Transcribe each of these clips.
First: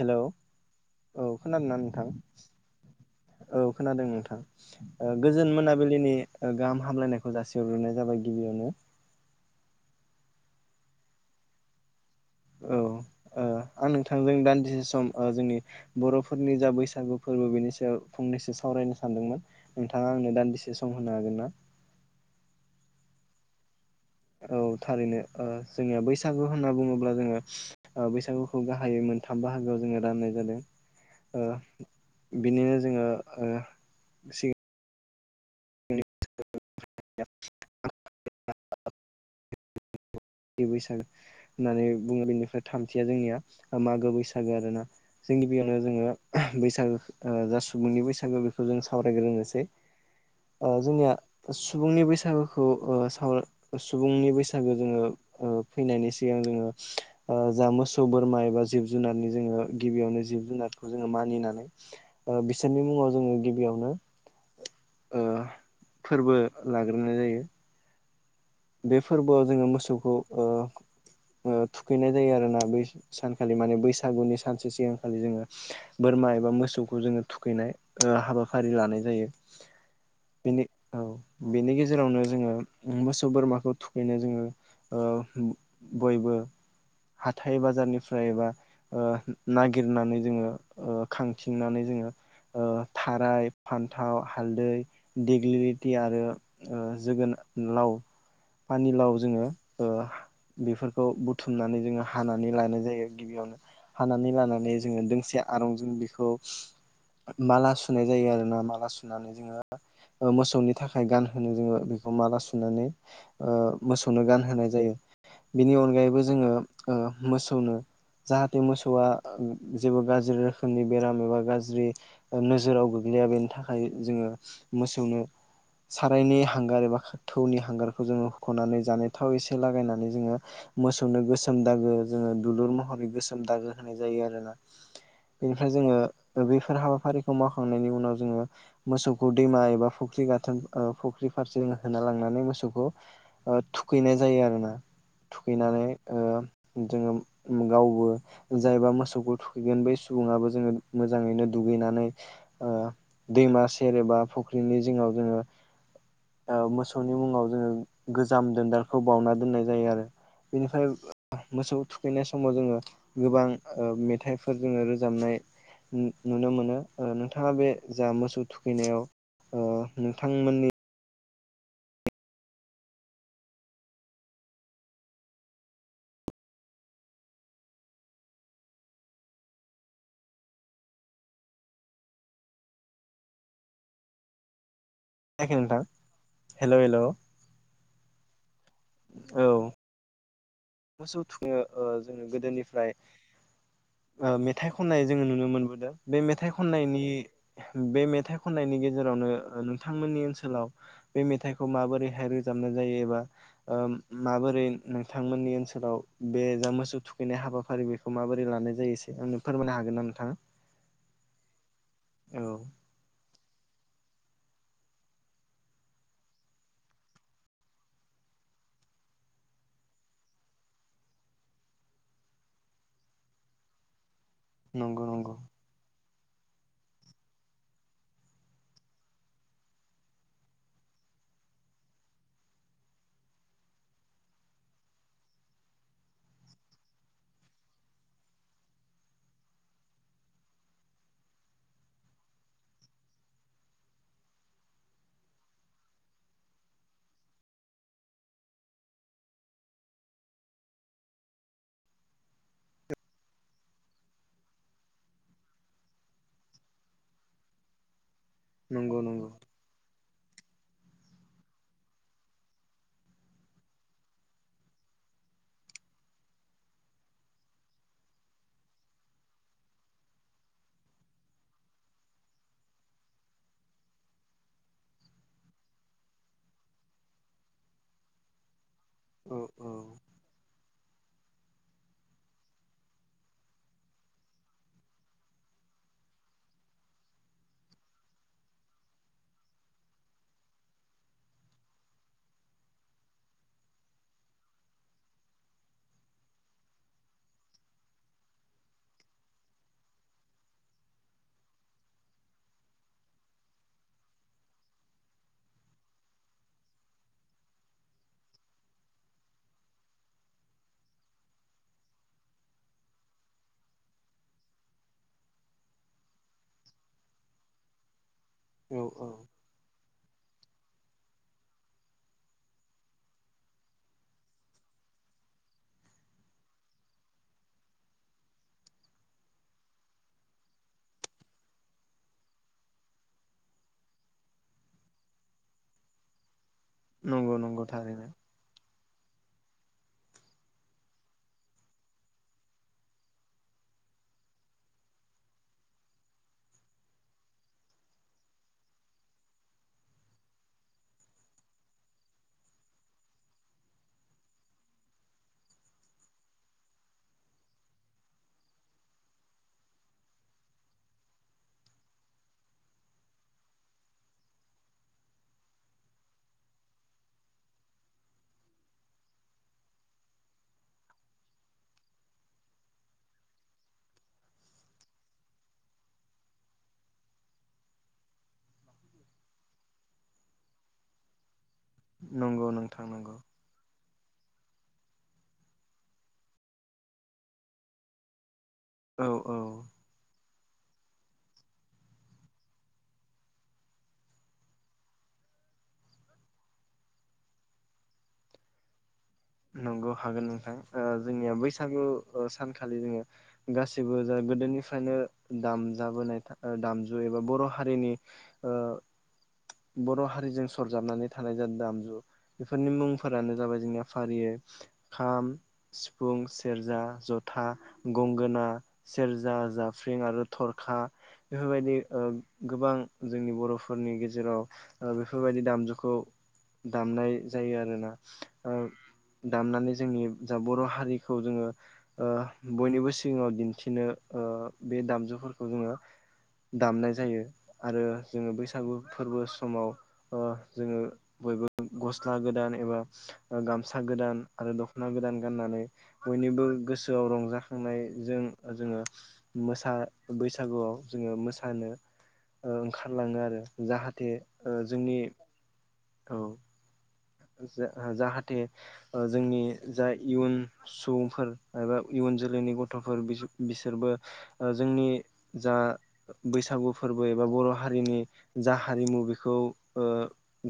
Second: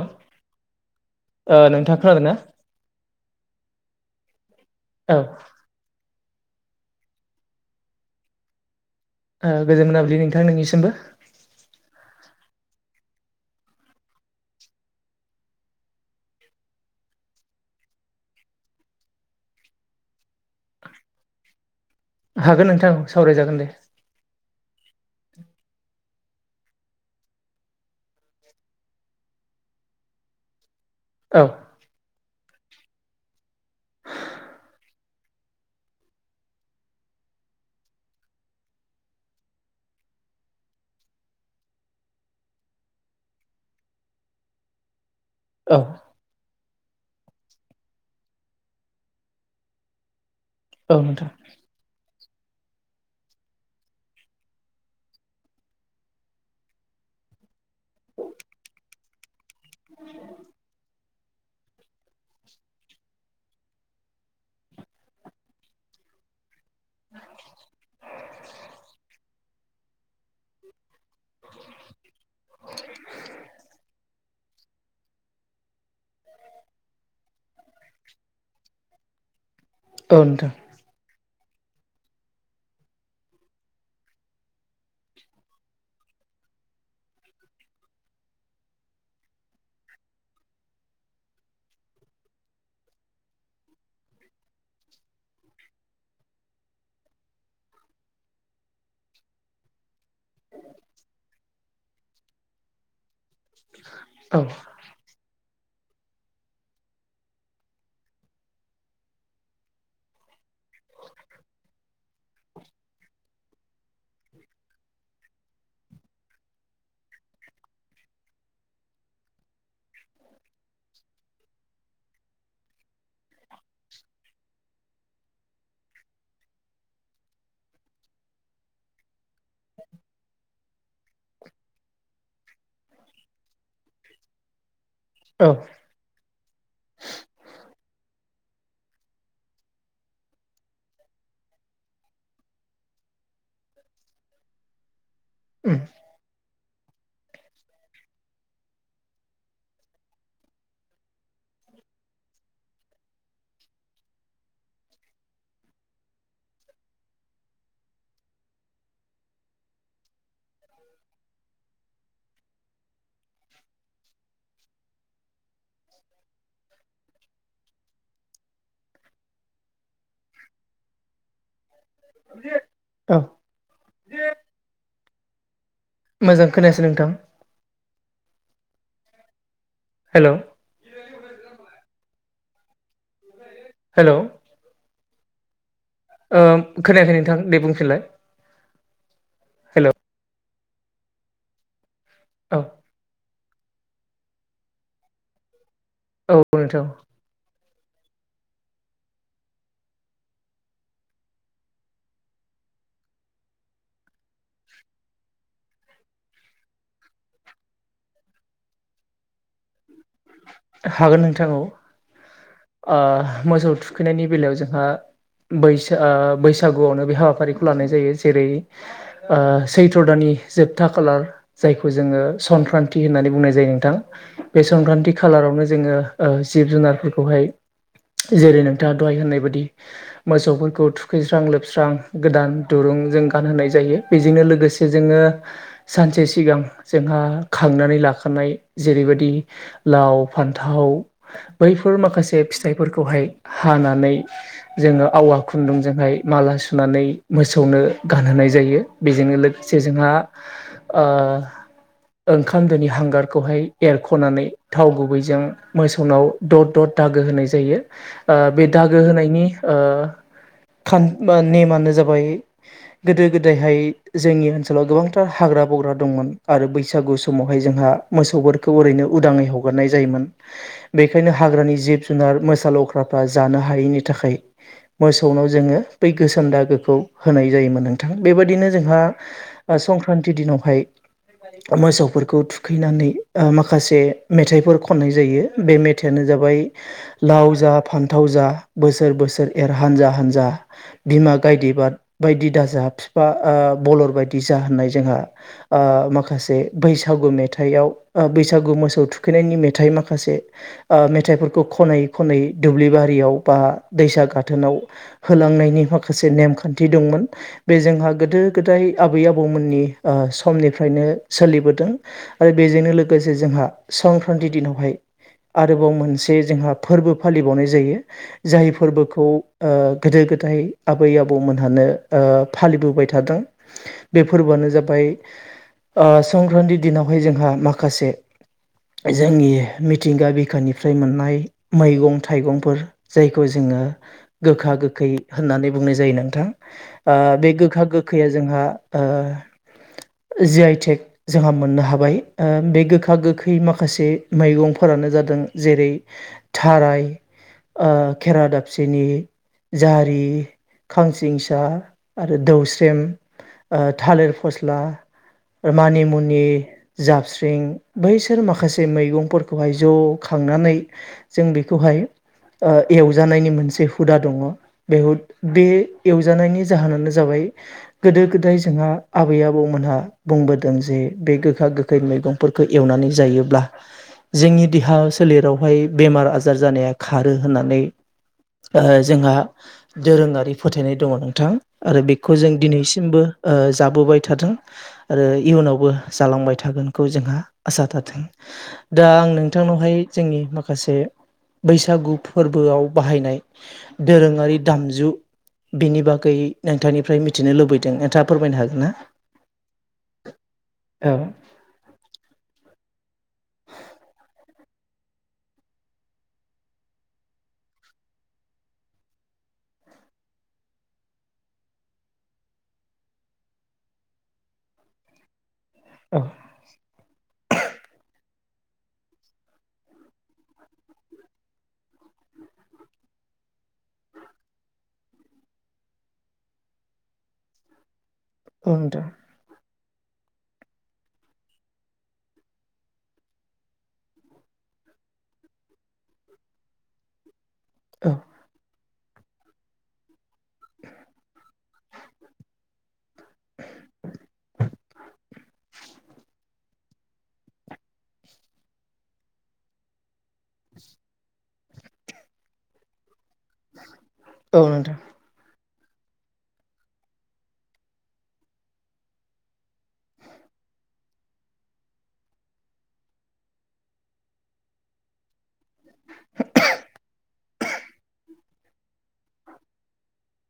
Hello औ ओ खोनादों ना नोंथाङा नोंथां? खोनादों ना? औ खोनादों नोंथां। ओ औ गोजोन मोनाबिलिनि ओ गाहाम हामलायनायखौ जासिहरग्रोनायजाबाय गिबियावनो। ओ गोजोन मोनाबलि नोंथां नोंनिसिमबो। औ औ। आं नोंथांजों दान्दिसे सम जोंनि बर'फोरनि जा बैसागु फोरबो बेनि सायाव फंनैसो सावरायनो सानदोंमोन नोंथाङा आंनो दान्दिसे सम होनो हागोन ना हागोन नोंथां सावरायजागोन दे औ थारैनो ओ जोंनिया बैसाग बैसागु होनना बुङोब्ला जोङो बैसागुखौ गाहायै मोनथाम बाहागोआव जोङो राननाय जादों औ ओ बिनिनो जोङो ओ सिगां [unintelligible] बैसागो होननानै बुङो बेनिफ्राय थामथिया जोंनिया ओ मागो बैसागो आरोना जों औ गिबियावनो जोङो बैसागो जा सुबुंनि बैसागो बेखौ जों सावरायग्रोनोसै औ जोंनिया नोंथां सुबुंनि बैसागोखौ साव सुबुंनि बैसागो जोङो फैनायनि सिगां जोङो जा मोसौ बोरमा एबा जिब जुनारनि जोङो गिबियावनो जिब जुनारखौ जोङो मानिनानै बिसोरनि मुङाव जोङो गिबियावनो फोरबो लाग्रोनाय जायो। बे फोरबोआव जोङो मोसौखौ थुखैनाय जायो आरो ना बै सानखालि माने बैसागुनि सानसे सिगांखालि जोङो बोरमा एबा मोसौखौ जोङो थुखैनाय हाबाफारि लानाय जायो। औ नोंथां बेनि औ बेनि गेजेरावनो जोङो मोसौ मोसौ बोरमाखौ थुखैनो जोङो बयबो हाथाय बाजारनिफ्रायबा नागिरनानै जोङो खांथिंनानै जोङो थाराय फान्थाव हालदै देग्लिलिटि आरो जोगोनार लाव पानिलाव जोङो बेफोरखौ बुथुमनानै जोङो हानानै लानाय जायो। गिबियावनो हानानै औ लानानै जोङो दोंसे आरंजों बेखौ माला सुनाय जायो आरोना माला सुनानै जोङो मोसौनि थाखाय गानहो जोङो बेखौ माला सुनानै मोसौनो गानहोनाय जायो। बिनि अनगायैबो जोङो मोसौनो जाहाथे मोसौआ जेबो गाज्रि रोखोमनि बेराम एबा गाज्रि नोजोराव गोग्लैयो या बेनि थाखाय जो मोनो सारायनि हांगार एबा थौनि हांगार बेखौ जोङो हुखोनानै जानाय थाव एसे लागायनानै जोङो मोसौनो गोसोम दागो जोङो दुलुर महर गोसोम दागो होनाय जायो आरोना। औ बेनिफ्राय जोङो बेफोर हाबाफारिखौ मावखांनायनि उनाव जोङो मोसौखौ दैमा एबा फुख्रि गाथोन फुख्रि फारसे होना लांनानै मोसौखौ थुखैनाय जायो आरोना उम थुखैनानै जोङो गावबो जायबा मोसौखौ थुखैगोन बै सुबुाबो जोङो मोजाङैनो दु गैनानै दैमा सेर एबा फुख्रिनि जिङाव जोङो मोसौनि मुङाव जोङो गोजाम दोनदारखौ बावउना दोननाय जायो आरो। बेनिफ्राय मोसौ थुखैनाय समाव जोङो गोबां मेथाइफोर जोङो रोजाबनाय नुनो मोनो नोंथाङा बे जा मोसौ थुखैनायाव नोंथांमोननि औ मोजां खोनायासै नोंथां हेल' हेल' खोनायाखै नोंथां। हेल' हेल' औ खोनायाखै नोंथां दे बुंफिनलाय हेल' मोसौ थुङो जोङो औ गोदोनिफ्राय मेथाइ खननाय जोङो नुनो मोनबोदों बे औ मेथाइ नोंथां खननायनि बे मेथाइ खननायनि गेजेरावनो नोंथांमोननि ओनसोलाव बे मेथाइखौ माबोरैहाय रोजाब नायायोबा ओ माबोरै नोंथांमोननि ओनसोलाव बे जा मोसौ थुखैनाय हाबाफारि बेखौ माबोरै लानाय जायो एसे आंनो फोरमायनो हागोन नामा? हागोन नोंथां औ औ ओ मोसौ थुखैनायनि बेलायाव जोंहा बैसा ओ बैसागुआवनो बे हाबाफारिखौ लानाय जायो जेरै ओ सैथ्र' दाननि जोबथा खालार जायखौ जोङो संक्रान्ति होन्नानै बुंनाय जायो नोंथां। बे नंगौ संक्रान्ति नंगौ खालारावनो जोङो ओ जिब जुनारफोरखौहाय [inaudible] जेरै नोंथाङा दहाय होननाय बायदि मोसौफोरखौ थुखैस्रां लोबस्रां गोदान दुरुं जों गानहोनाय जायो बेजोंनो लोगोसे जोङो सानसे सिगां जोंहा खांनानै लाखा खानाय जेरैबायदि लाव फान्थाव बैफोर माखासे फिथाइफोरखौहाय हानानै जोङो आवा खुन्दुंजोंहाय माला सुनानै मोसौनो गानहोनाय जायो। बेजोंनो लो से जोंहा ओ ओंखाम दोनि हांगारखौहाय एरख'नानै थाव गुबैजों मोसौनाव द'द द'द दाग गो होनाय जायो। ओ बे नंगौ दागो नंगौ होनायनि ओ खान ओ नेमानो जाबाय गोदो गोदायहाय जोंनि ओनसोलाव गोबांथार हाग्रा बं ग्रा दंमोन आरो बैसागु समावहाय जोंहा मोसौफोरखौ ओरैनो उदाङै हगारनाय जायोमोन। बेखायनो हाग्रानि जिब जुनार मोसा लख्राफ्रा जानो हायैनि थाखाय मोसौनाव जोङो बै गोसोम दागोखौ होनाय जायोमोन नोंथां। बेबायदिनो जोंहा औ औ संक्रान्ति दिनावहाय मोसौफोरखौ थुखैनानै ओ माखासे मेथाइफोर खननाय जायो। बे मेथाइया नो जाबाय लाव जा, फान्थाव जा बोसोर बोसोर एर हानजा हानजा बिमा गायदे बाद बायदि दाजा बिफा ओ बलर बायदि जा होननाय जोंहा ओ माखासे बैसागु मेथाइआव बैसागु मोसौ थुखैनायनि मेथाइ माखासे ओ मेथाइफोर खौ खनै खनै दुब्लि बारियाव बा दैसा गाथोनाव होलांनायनि माखासे नेम खान्थि दंमोन बे जोंहा गोदो गोदाय आबै आबौमोननि ओ समनिफ्रायनो सो लिबोदों। आरो बेजोंनो लोगोसे जोंहा संक्रान्ति दिनावहाय आरोबाव मोनसे जोंहा फोरबो फालिबावनाय जायो जाय औ औ फोरबोखौ ओ गोदो गोदाय दाय आबै आबौमोनहानो ओ फालिबोबाय थादों बे फोरबोआनो जाबाय ओ संक्रान्ति दिनावहाय जोंहा माखासे जोंनि मिथिंगा बिखानिफ्राय य मोननाय मैगं थाइगंफोर जायखौ जोङो गोखा गोखै होननानै बुङो नाय जायो नोंथां। ओ नंगौ बे नंगौ गोखा थारैनो गोखैया जोंहा ओ जि आइ टेक जोंहा मोननो हाबाय। ओ बे गोखा गोखै माखासे मैगंफोरानो जादों जेरै थाराय ओ खेरा दाबसेनि जारि, खांसिंसा आरो दौस्रेम ओ थालिर फस्ला मानि मुनि, जाबस्रिं बैसोर माखासे मैगंफोरखौहाय ज' खांनानै जों बेखौहाय ओ एवजानायनि मोनसे हुदा दङ'। ब हुद बे एवजानायनि जाहोनानो जाबाय गोदो गोदाय जोंहा आबै आबौमोनहा बुंबोदों जे बे गोखा गोखै मैगं फोरखौ एवनानै जायोब्ला जोंनि देहा सो सोलेरावहाय बेमार आजार जानाया खारो होननानै ओ जोंहा दोरोङारि फोथायनाय दङ' नोंथां। आरो बेखौ नंगौ जों नोंथां नंगौ दिनैसिमबो ओ जाबोबाय थाथों आरो इयुनावबो जालांबाय थागोनखौ जोंहा आसा थाथों। औ दा आं औ नोंथांनावहाय जोंनि माखासे बैसागु फोरबोआव बाहायनाय दोरोङारि दामजु बेनि बागै नोंथांनिफ्राय मिथिनो लुबैदों नोंथाङा फोरमायनो हागोन ना? नंगौ हागोन नोंथां। ओ औ जोंनिया बैसागु सानखालि जोङो गासिबो जा गोदोनि फायनो दामजाबोनाय ओ दामजु एबा बर' हारिनि बर' हारिजों सरजाबनानै थानाय जा दामजु बेफोरनि मुंफोरानो जाबाय जोंनिया फारियै खाम, सिफुं, औ सेरजा, जथा गंगोना सेरजा जाफ्रिं आरो थरखा बेफोरबायदि ओ गोबां जोंनि बर' फोरनि गेजेराव बेफोरबायदि दामजुखौ दामनाय जायो आरोना। ओ ओं दे। दामनानै जोंनि जा बर' हारिखौ जोङो ओ बयनिबो सिगाङाव दिन्थिनो बे दामजुफोरखौ जोङो दामनाय जायो आरो औ जोङो बैसागु फोरबो समाव ओ जोङो बयबो गस्ला गोदान एबा गामसा गोदान आरो दख'ना गोदान गाननानै बयनिबो गोसोआव रंजाखांनाय जों जोङो मोसा बैसागुआव जोङो मोसानो ओ ओंखारलाङो आरो जाहाथे ओ औ नोंथां जोंनि औ। ज-जाहाथे ओ जोंनि जा इयुन सुबुंफोर एबा इयुन जोलैनि गथ'फोर बिसोर-बिसोरबो ओ जोंनि जा बैसागु फोरबो एबा बर' हारिनि जा हारिमु बेखौ ओ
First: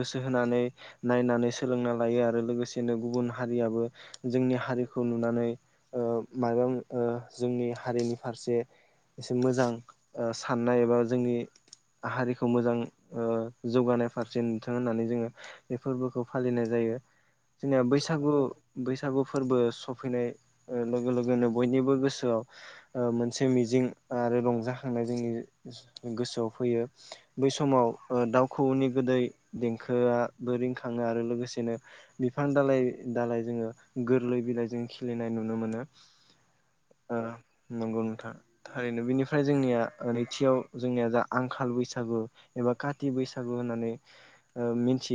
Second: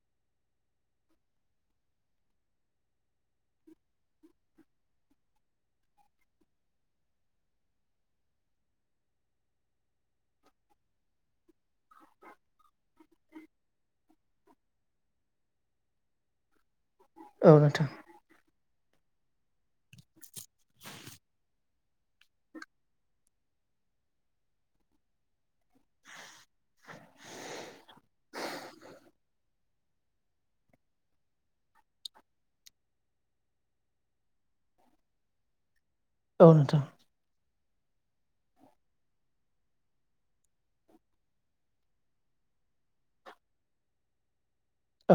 गोसो होनानै नायनानै सोलोंना लायो आरो लोगोसेनो गुबुन हारियाबो जोंनि हारिखौ नुनानै मा जोंनि हारिनि फारसे एसे मोजां साननाय एबा जोंनि हारिखौ मोजां जौगानाय फारसे नोंथां होननानै जोङो बे फोरबोखौ फालिनाय जायो। औ जेनेबा नोंथां बैसागु बैसागु फोरबो सफैनाय लोगो लोगोनो बयनिबो गोसोआव मोनसे मिजिं आरो रंजाखांनाय जोंनि गोसोआव फैयो बै समाव दाउखौनि गोदै देंखोङाबो रिंखां खाङो आरो लोगोसेनो बिफां दालाय दालाय जोङो गोरलै बिलाइ जों खिलिनाय नुनो मोनो। औ नोथां। ओ नंगौ नोंथां थारैनो। बेनिफ्राय जोंनिया नैथियाव जोंनिया जा आंखाल बैसागु एबा काथि बैसागु होननानै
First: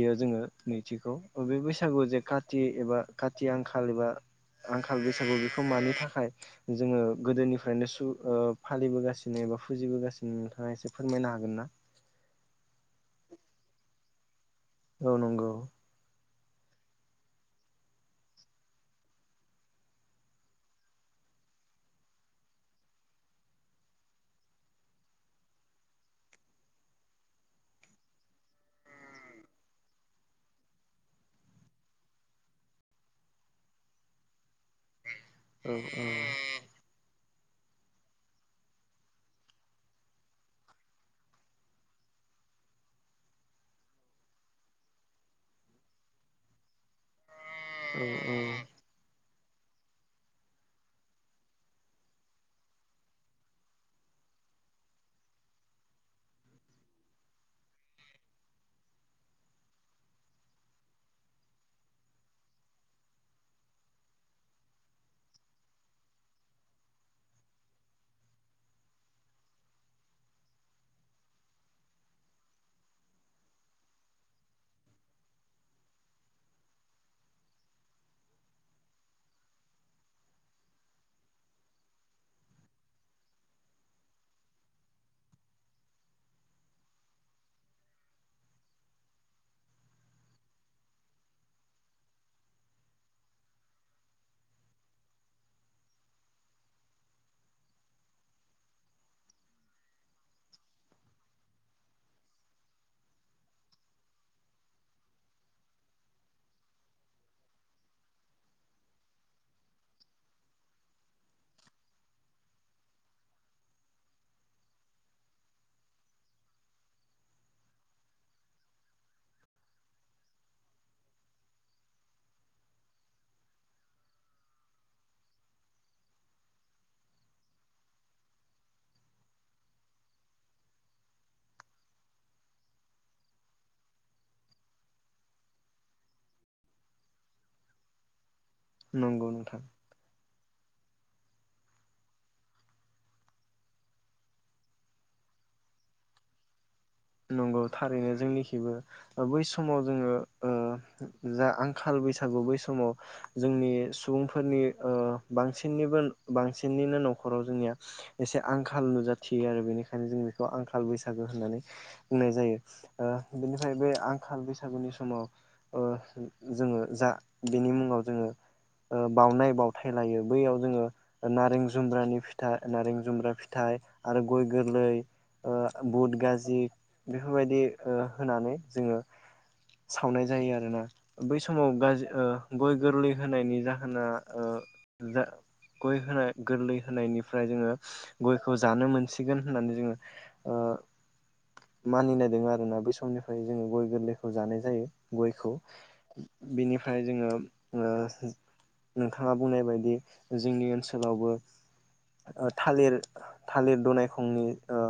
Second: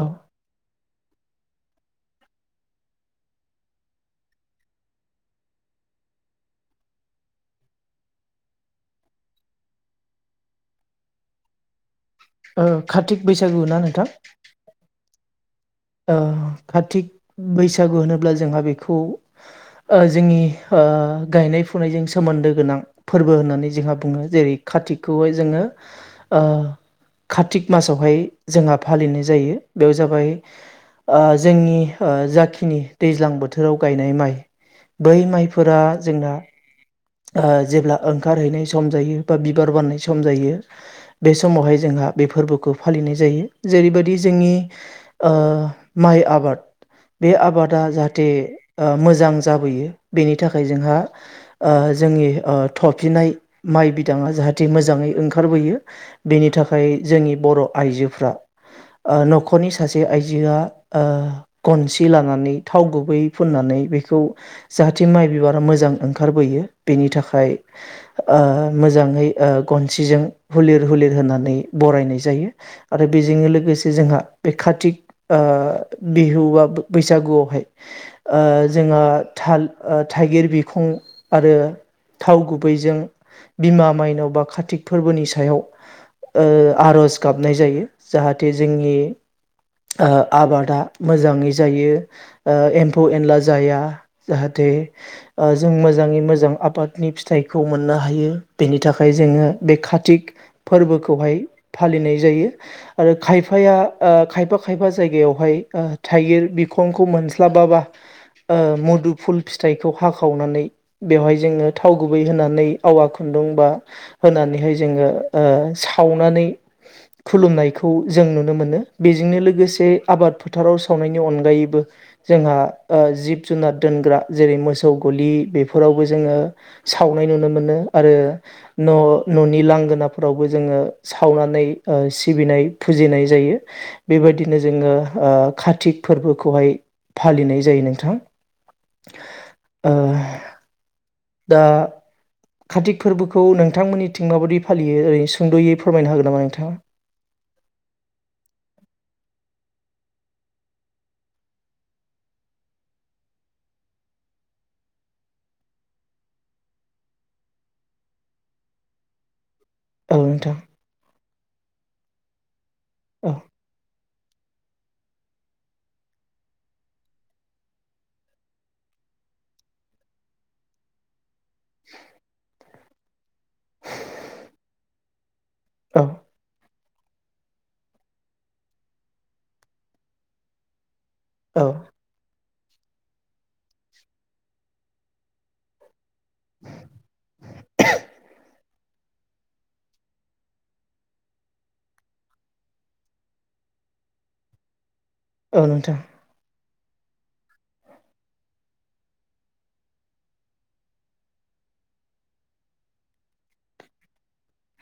औ जोङो। नैथिखौ बे बैसागु जे काथि एबा खाथि आंखाल एबा आंखाल बैसागु बेखौ मानि थाखाय जोङो गोदोनिफ्रायनो सु ओ फालिबोगासिनो बा फुजिबोगासिनो नोंथाङा एसे फोरमायनो हागोन ना? कार्तिक बैसागु ना नोंथां? औ नंगौ। ओ कार्तिक बैसागु होनोब्ला जोंहा बेखौ जोंनि गायनाय फुनायजों सोमोन्दो गोनां फोरबो होननानै जोंहा बुङो। जेरै खाथिखौहाय जोङो कार्तिक मासावहाय जोंहा फालिनाय जायो बेयाव जाबाय जोंनि ओ जाखिनि दैज्लां बोथोराव गायनाय माइ बै औ माइफोरा जोंना जेब्ला ओंखारहैनाय सम जायो बा बिबार बारनाय सम जायो बे समावहाय जोंहा बे फोरबोखौ फालिनाय जायो। जेरैबायदि जोंनि ओ माइ आबाद बे आबादा औ जाहाथे औ ओ मोजां जाबोयो। बेनि थाखाय जोंहा ओ जोंनि ओ थफिनाय माइ बिदाङा जाहाथे मोजाङै ओंखारबोयो। बेनि थाखाय थाखाय जोंनि बर' आइजोफ्रा न'खरनि सासे आइजोआ गनसि लानानै थाव गुबै फुननानै बेखौ जाहाथे माइ बिबारा मोजां ओंखारो खारबोयो बेनि थाखाय ओ मोजाङै गनसिजों ओ हलिर हुलिर हो नानै बरायनाय जायो। आरो बेजोंनो लोगोसे जोंहा बे कातिक ओ बिहुा बैसागुआवहाय जोंहा थाल थाइगिर बिखं आरो थाव गुबैजों बिमा माइनाव बा कार्तिक फोरबोनि सायाव ओ आर'ज गाबनाय जायो जाहाथे जोंनि आबादा मोजांङै जायो एम्फौ एनला जाया जाहाथे बे ओ जो जों मोजाङै मोजां आबादनि फिथाइखौ मोननो हायो। बेनि थाखाय ओ जोङो बे कातिक फोरबोखौहाय फालिनाय जायो आरो खायफाया ओ खायफा खायफा जायगायावहाय ओ थाइगिर बिखंखौ मोनस्लाबाबा ओ मुदु फुल फिथाइखौ हाख खावनानै बेवहाय जोंङो थाव गुबै होनानै आवा खुन्दुं बा होनानैहाय जोङो ओ सावनानै खुलुमनायखौ जों नुनो मोनो बेजोंनो लोगोसे आबाद फोथाराव सावनायनि अनगायैबो जोंहा ओ जिब जुनार दोनग्रा जेरै मोस सौ गलि बेफोरावबो जोंङो सावनाय नुनो मोनो आरो न' न'नि लां लांगोनाफोरावबो जोङो सावनानै ओ सिबिनाय फुजिनाय जायो बेबायदिनो जोङो ओ ओ काथिक फोरबोखौ हाय फालिनाय जायो नोंथां। नंगौ नोंथां ओ दा कार्तिक फोरबोखौ नोंथांमोननिथिं माबायै फालियो ओरै सुंद'यै फोरमायनो होगोन नामा नोंथांङा? नंगौ थारैनो जोंनिखिबो ओ बै समाव जोंङो ओ जा आंखाल बैसागु बै समाव जोंनि सुबुंफोरनि ओ बांसिननिबो बांसिननिनो न'खराव जोंनिया एसे आंखाल नुजाथियो आरो। बेनिखायनो औ जों बेखौ नोंथां आंखाल बैसागु होननानै बुंनाय जायो ओ औ बेनिफ्राय बे आंखाल बै बैसागुनि समाव ओ जोंङो जा बेनि मुंङाव जोङो ओ बावनाय बावथाय लायो बैयाव जोंङो नारें जुमब्रानि फिथाइ नारें जुम्ब्रा फिथाइ आरो गय गोरलै ओ औ बुट गाज बेफोरबायदि ओ होनानै जोंङो सावनाय जायो आरोना। बै औ समाव गाज्रि ओ गय गोरलै होनायनि जाहोना ओ जा गय होनाय गोरलै होनायनिफ्राय जोङो गयखौ जानो मोनसिगोन होननानै जोंङो ओ मानिनाय दं आरोना बे समनिफ्राय जोंङो गय गोरलैखौ जानाय जायो। गयखौ औ नोंथां बिनिफ्राय जोंङो ओ नोंथांङा बुंनाय बायदि जोंनि ओनसोलावबो ओ थालिर थालिर दनायखंनि ओ